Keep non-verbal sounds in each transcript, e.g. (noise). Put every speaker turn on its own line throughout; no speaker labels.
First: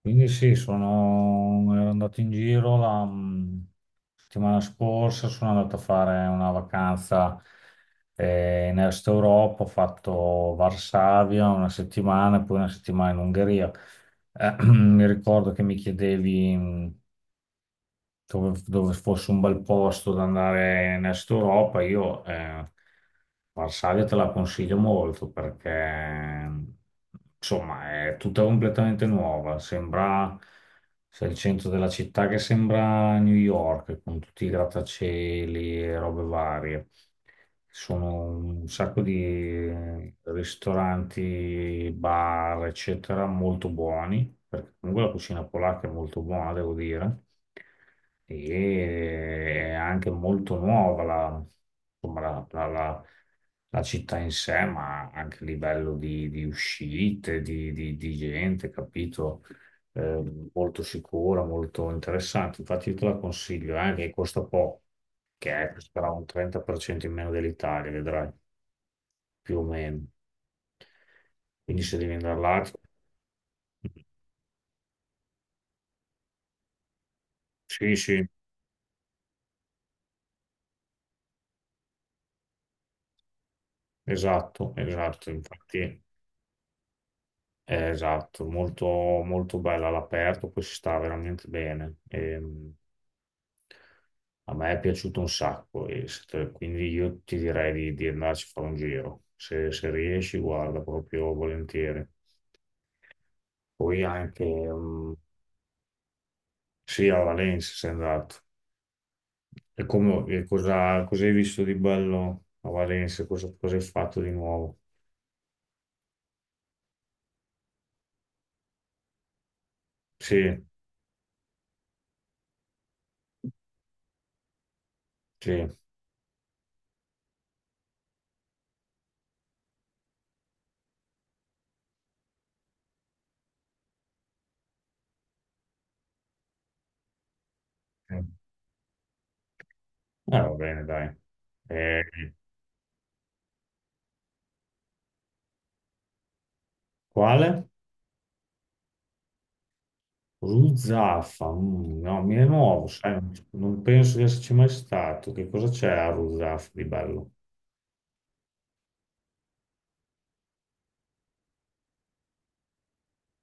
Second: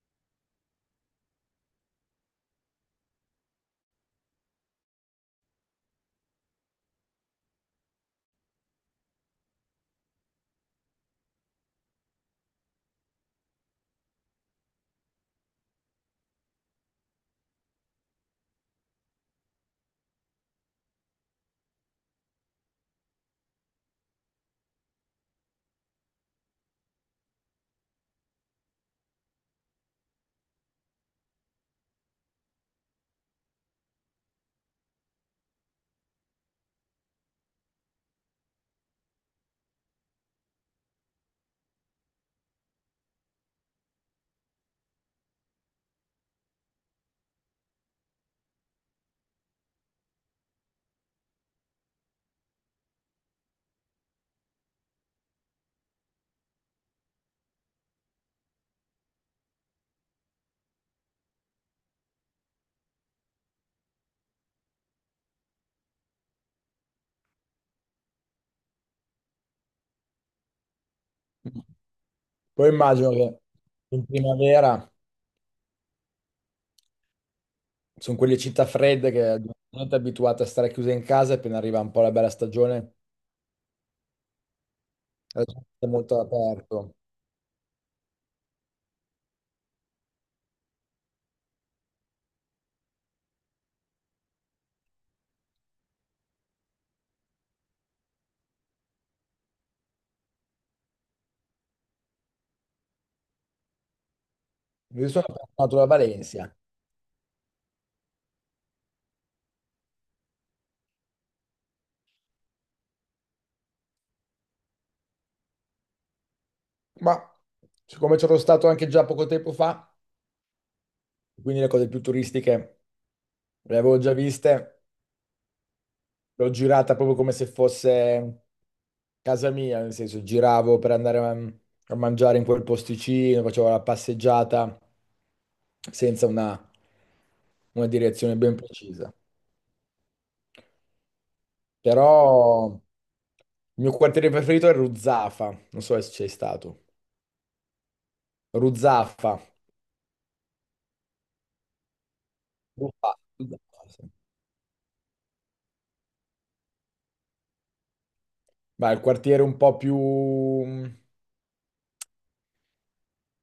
Quindi sì, sono, ero andato in giro la settimana scorsa, sono andato a fare una vacanza in Est Europa, ho fatto Varsavia una settimana e poi una settimana in Ungheria. (clears throat) Mi ricordo che mi chiedevi dove fosse un bel posto da andare in Est Europa, io Varsavia te la consiglio molto, perché insomma è tutta completamente nuova. Sembra, c'è il centro della città che sembra New York con tutti i grattacieli e robe varie. Ci sono un sacco di ristoranti, bar, eccetera, molto buoni, perché comunque la cucina polacca è molto buona, devo dire. E è anche molto nuova la, insomma, la città in sé, ma anche a livello di uscite, di, di gente, capito? Molto sicura, molto interessante. Infatti io te la consiglio, che costa poco, costerà un 30% in meno dell'Italia, vedrai, più o meno. Quindi se devi andare là.
Poi immagino che in primavera
Sì,
sono
sì,
quelle città fredde che non è abituate a stare chiuse in casa e appena arriva un po' la bella stagione
esatto, esatto,
la gente è
infatti.
molto aperto.
Esatto, molto, molto bella all'aperto, poi si sta veramente bene. A me è piaciuto un sacco, e se te- quindi io ti direi di andarci a fare un giro. Se riesci, guarda, proprio volentieri. Poi anche,
Io sono tornato da Valencia,
sì, a Valencia sei andato. E cosa hai visto di bello a Valencia? Cosa hai fatto di nuovo?
ma siccome c'ero stato anche già poco tempo fa,
Sì,
quindi le cose più turistiche le avevo già viste.
sì.
L'ho girata proprio come se fosse casa mia, nel senso giravo per andare a, a mangiare in quel posticino, facevo la passeggiata senza una, una
Sì.
direzione ben precisa.
Ah, va bene, dai. Eh,
Però il mio quartiere preferito è Ruzzafa, non so se c'è stato.
Quale?
Ruzzafa.
Rusaffa, no, mi è nuovo, sai, non
Ruzzafa, sì.
penso di esserci mai stato. Che cosa c'è a Rusaffa di bello?
Beh, il quartiere un po' più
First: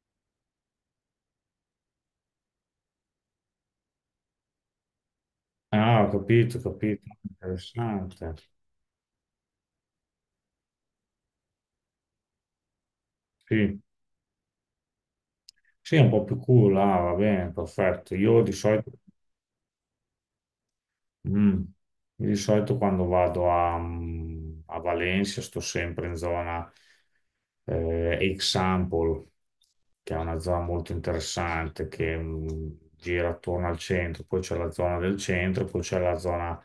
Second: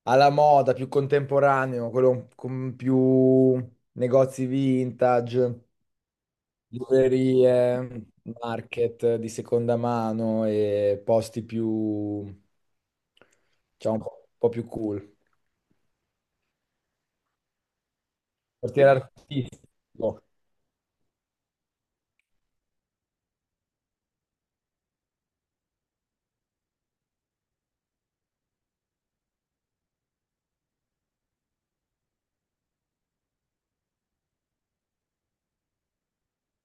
alla moda, più contemporaneo, quello con più negozi vintage.
Ah, ho capito,
Librerie,
interessante.
market di seconda mano e posti più,
Sì,
diciamo, un po' più cool.
sì, è un po' più cool, ah, va bene, perfetto.
Quartiere artistico.
Mm, io di solito quando vado a, a Valencia sto sempre in zona Example, che è una zona molto interessante, che gira attorno al centro. Poi c'è la zona del centro, poi c'è la zona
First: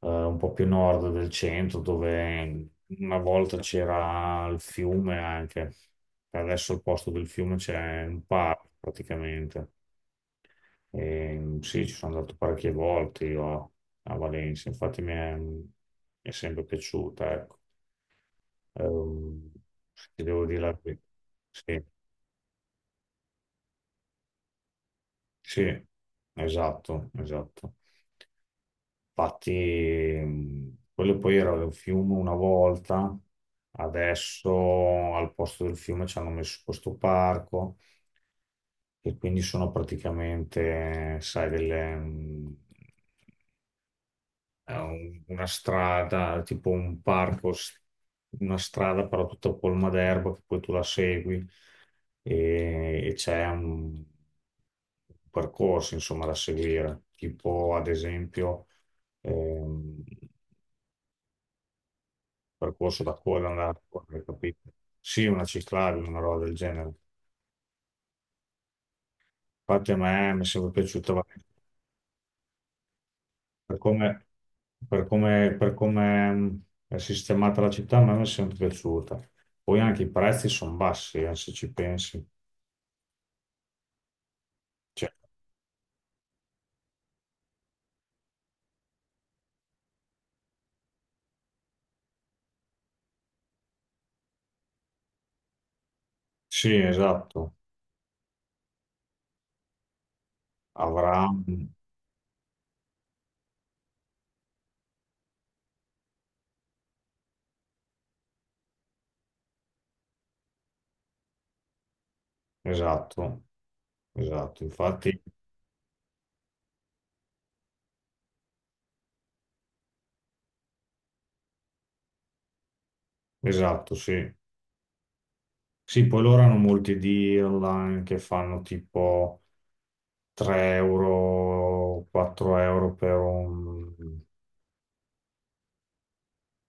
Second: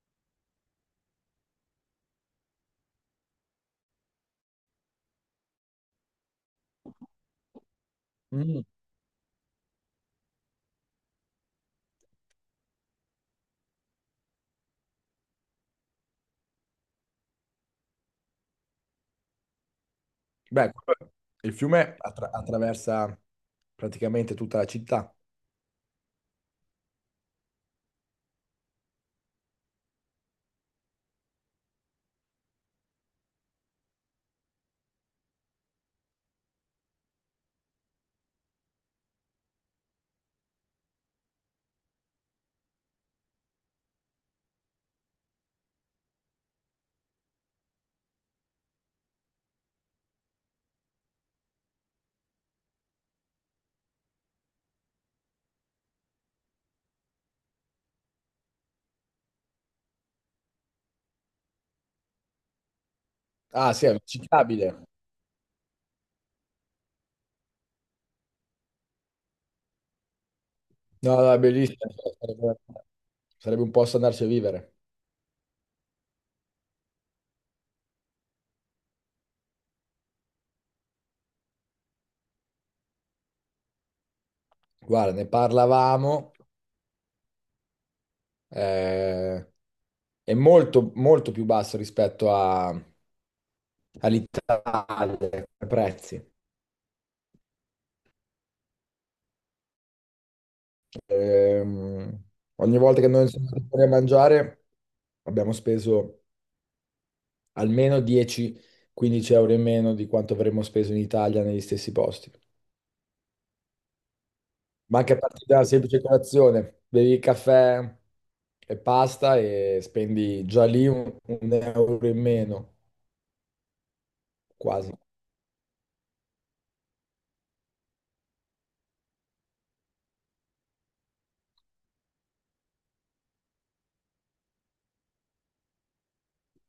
un po' più a nord del centro, dove una volta c'era il fiume anche. Adesso al posto del fiume c'è un
Mm.
parco praticamente. E, sì, ci sono andato parecchie volte io a Valencia, infatti mi è sempre piaciuta, ecco. Ehm, ti devo dire la
Beh,
verità.
il
Sì,
fiume attraversa praticamente tutta la città.
sì, esatto, esatto. Infatti, quello poi era un fiume una volta, adesso al posto del fiume ci hanno messo questo parco, e quindi sono praticamente, sai, delle, è una strada, tipo un parco, una strada però tutta colma d'erba, che poi tu la segui e c'è un percorso, insomma, da seguire, tipo ad esempio. Ehm, percorso da correre, andare
Ah,
a
sì, è
correre, capito?
visitabile.
Sì, una ciclabile, una roba del genere. Infatti a me mi è sempre piaciuta
No, no, è bellissimo. Sarebbe, sarebbe un
per
posto andarci
come,
a vivere.
per come, per come mh, è sistemata la città, a me mi è sempre piaciuta. Poi anche i prezzi sono bassi, se ci pensi. Cioè,
Guarda, ne parlavamo. eh, è molto, molto più basso all'Italia, come prezzi.
sì, esatto, avrà,
Ehm, Ogni volta che noi siamo andati fuori a mangiare abbiamo speso almeno 10-15 euro in meno di quanto avremmo speso in Italia negli stessi posti.
esatto, esatto,
Ma anche a
infatti,
partire da una semplice colazione, bevi il caffè e pasta e spendi già lì un euro in meno,
esatto, sì.
quasi.
Sì, poi loro hanno molti deal online che fanno tipo 3 euro, 4 euro per un,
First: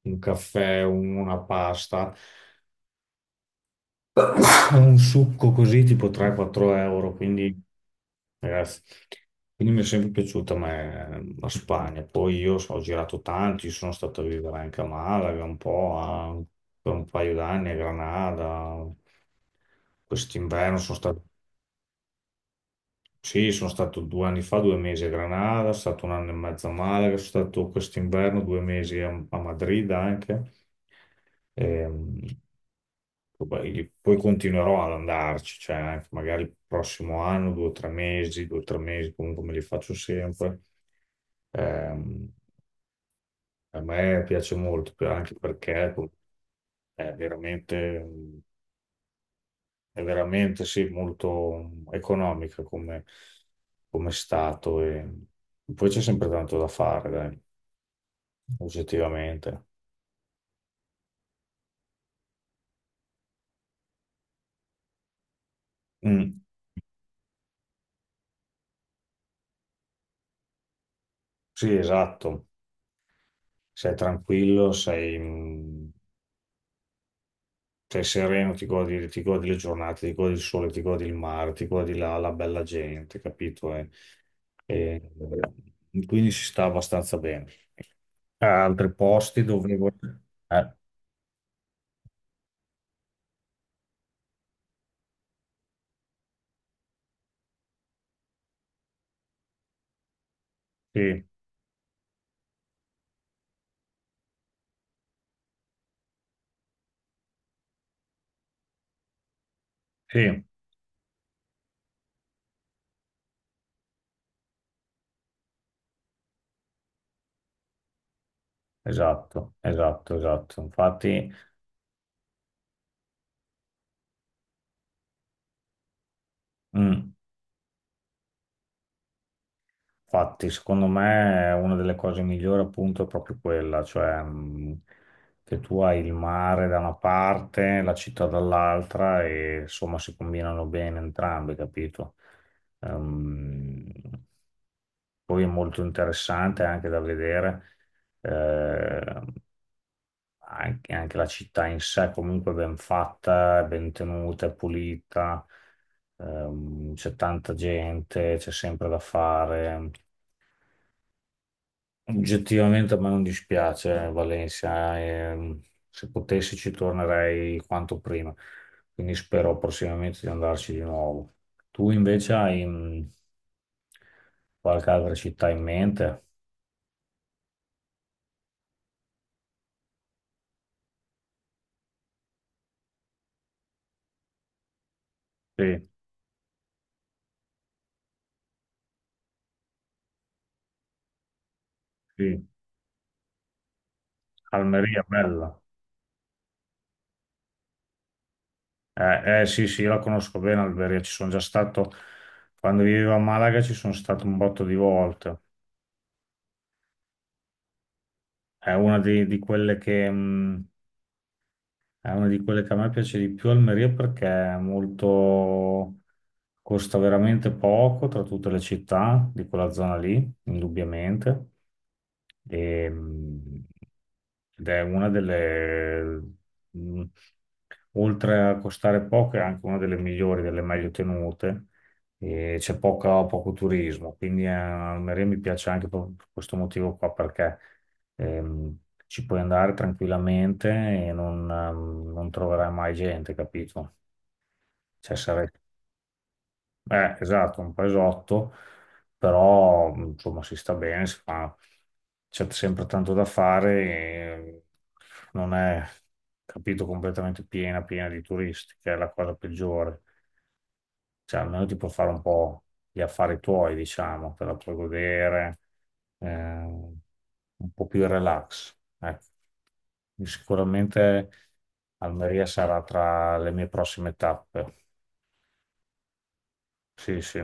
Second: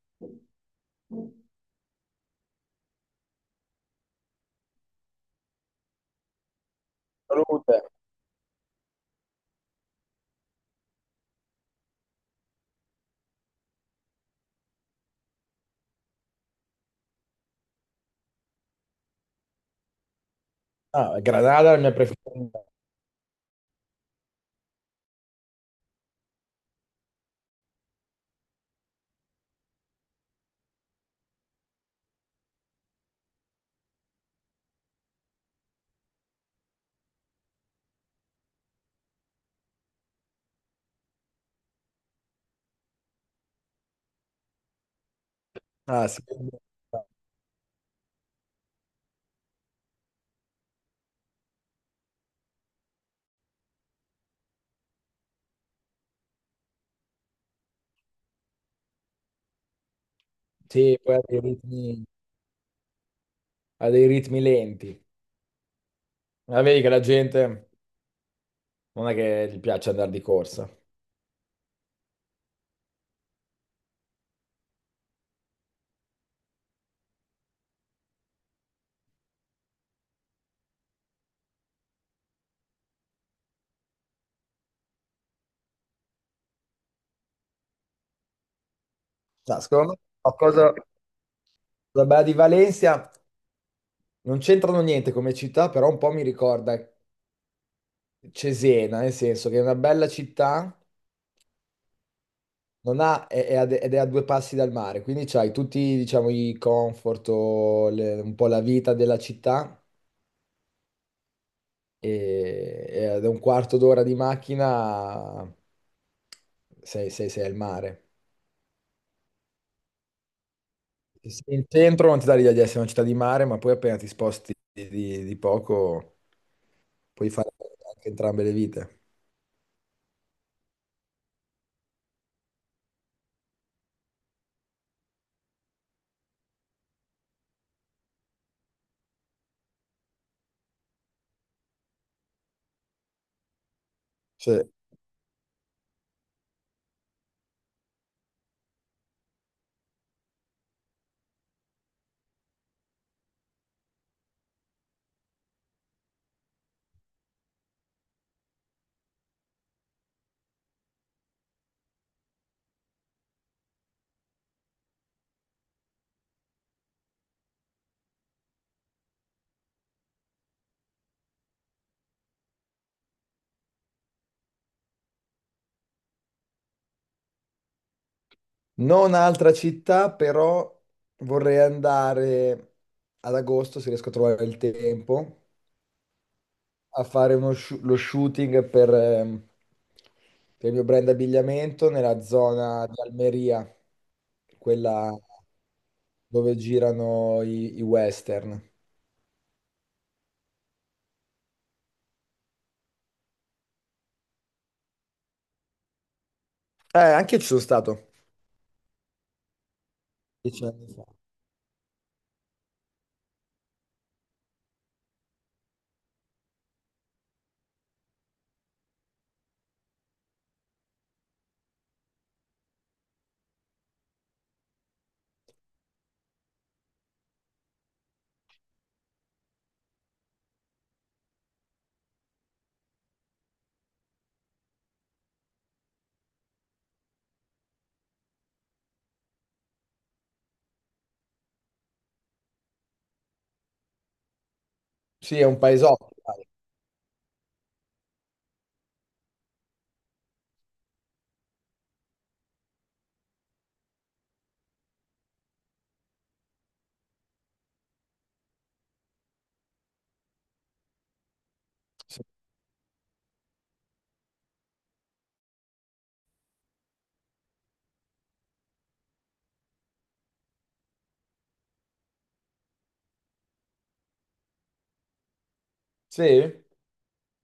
un caffè, una pasta, un succo così tipo 3-4 euro, quindi
Salute.
ragazzi, quindi mi è sempre piaciuta ma la Spagna. Poi io ho girato tanti, sono stato a vivere anche a Malaga un po', per un paio d'anni a Granada. Quest'inverno sono
Ah,
stato.
Granada è la mia preferita.
Sì, sono stato 2 anni fa, 2 mesi a Granada, sono stato un anno e mezzo a Malaga, sono stato quest'inverno 2 mesi a Madrid anche. Ehm, poi continuerò ad andarci, cioè anche magari il prossimo anno, 2 o 3 mesi, 2 o 3 mesi, comunque me li faccio sempre. Ehm, a me piace molto, anche perché
Ah, sì.
è veramente. È veramente, sì, molto economica come, come stato, e poi c'è sempre tanto da fare, dai, oggettivamente.
Sì, poi ha dei ritmi lenti.
Mm,
Ma vedi che la gente non è che gli piace andare di corsa.
sì, esatto. Sei tranquillo, sei sereno, ti godi le giornate, ti godi il sole, ti godi il mare, ti godi la bella gente, capito? E- quindi si sta abbastanza bene. A altri posti
No,
dove.
secondo me
Eh,
qualcosa la bella di Valencia non c'entrano niente come città, però un po' mi ricorda Cesena, nel senso che è una bella città,
sì,
non ha- è a de- ed è a due passi dal mare, quindi c'hai tutti, diciamo, i comfort, un po' la vita della città
sì,
e ad un quarto d'ora di macchina sei al mare.
esatto, esatto, esatto. Infatti.
Sì, il centro non ti dà l'idea di essere una città di mare, ma poi appena ti sposti di poco
Mm.
puoi fare anche entrambe le vite.
Infatti, secondo me una delle cose migliori appunto è proprio quella, cioè che tu hai il mare da una parte, la città dall'altra e insomma si combinano bene entrambi, capito? Ehm,
Cioè,
poi è molto interessante anche da vedere. Eh, anche la città in sé comunque ben fatta, ben tenuta, è pulita, c'è tanta gente, c'è sempre da fare. Oggettivamente a me non dispiace Valencia, se potessi ci tornerei quanto prima, quindi spero prossimamente di andarci di nuovo. Tu invece hai qualche altra città in mente?
non altra città, però vorrei andare ad agosto, se riesco a trovare il tempo,
Sì,
a fare lo shooting per il mio brand abbigliamento nella
sì,
zona di Almeria,
Almeria,
quella
bella.
dove girano i western.
Sì, sì, io la conosco bene Alberia, ci sono già stato, quando vivevo a Malaga ci sono stato un botto di volte.
Anche io ci sono stato.
È una di, di quelle che,
Dieci
mh,
anni fa.
è una di quelle che a me piace di più Almeria, perché costa veramente poco tra tutte le città di quella zona lì, indubbiamente. E, ed è una delle, mh, oltre a costare poco, è anche una delle migliori, delle meglio tenute. E c'è poco turismo, quindi Almeria mi piace anche per questo motivo qua, perché ehm, ci puoi andare tranquillamente e non troverai mai gente, capito? Cioè,
Sì, è
sarai
un paesotto, dai.
esatto, un paesotto, però insomma si sta bene, c'è sempre tanto da fare, e non è capito completamente piena, piena di turisti, che è la cosa peggiore. Cioè, almeno ti puoi fare un po' gli affari tuoi, diciamo, te la puoi godere, un po' più relax. Ecco. Sicuramente Almeria sarà tra le mie prossime tappe.
Sì?
Sì, sì.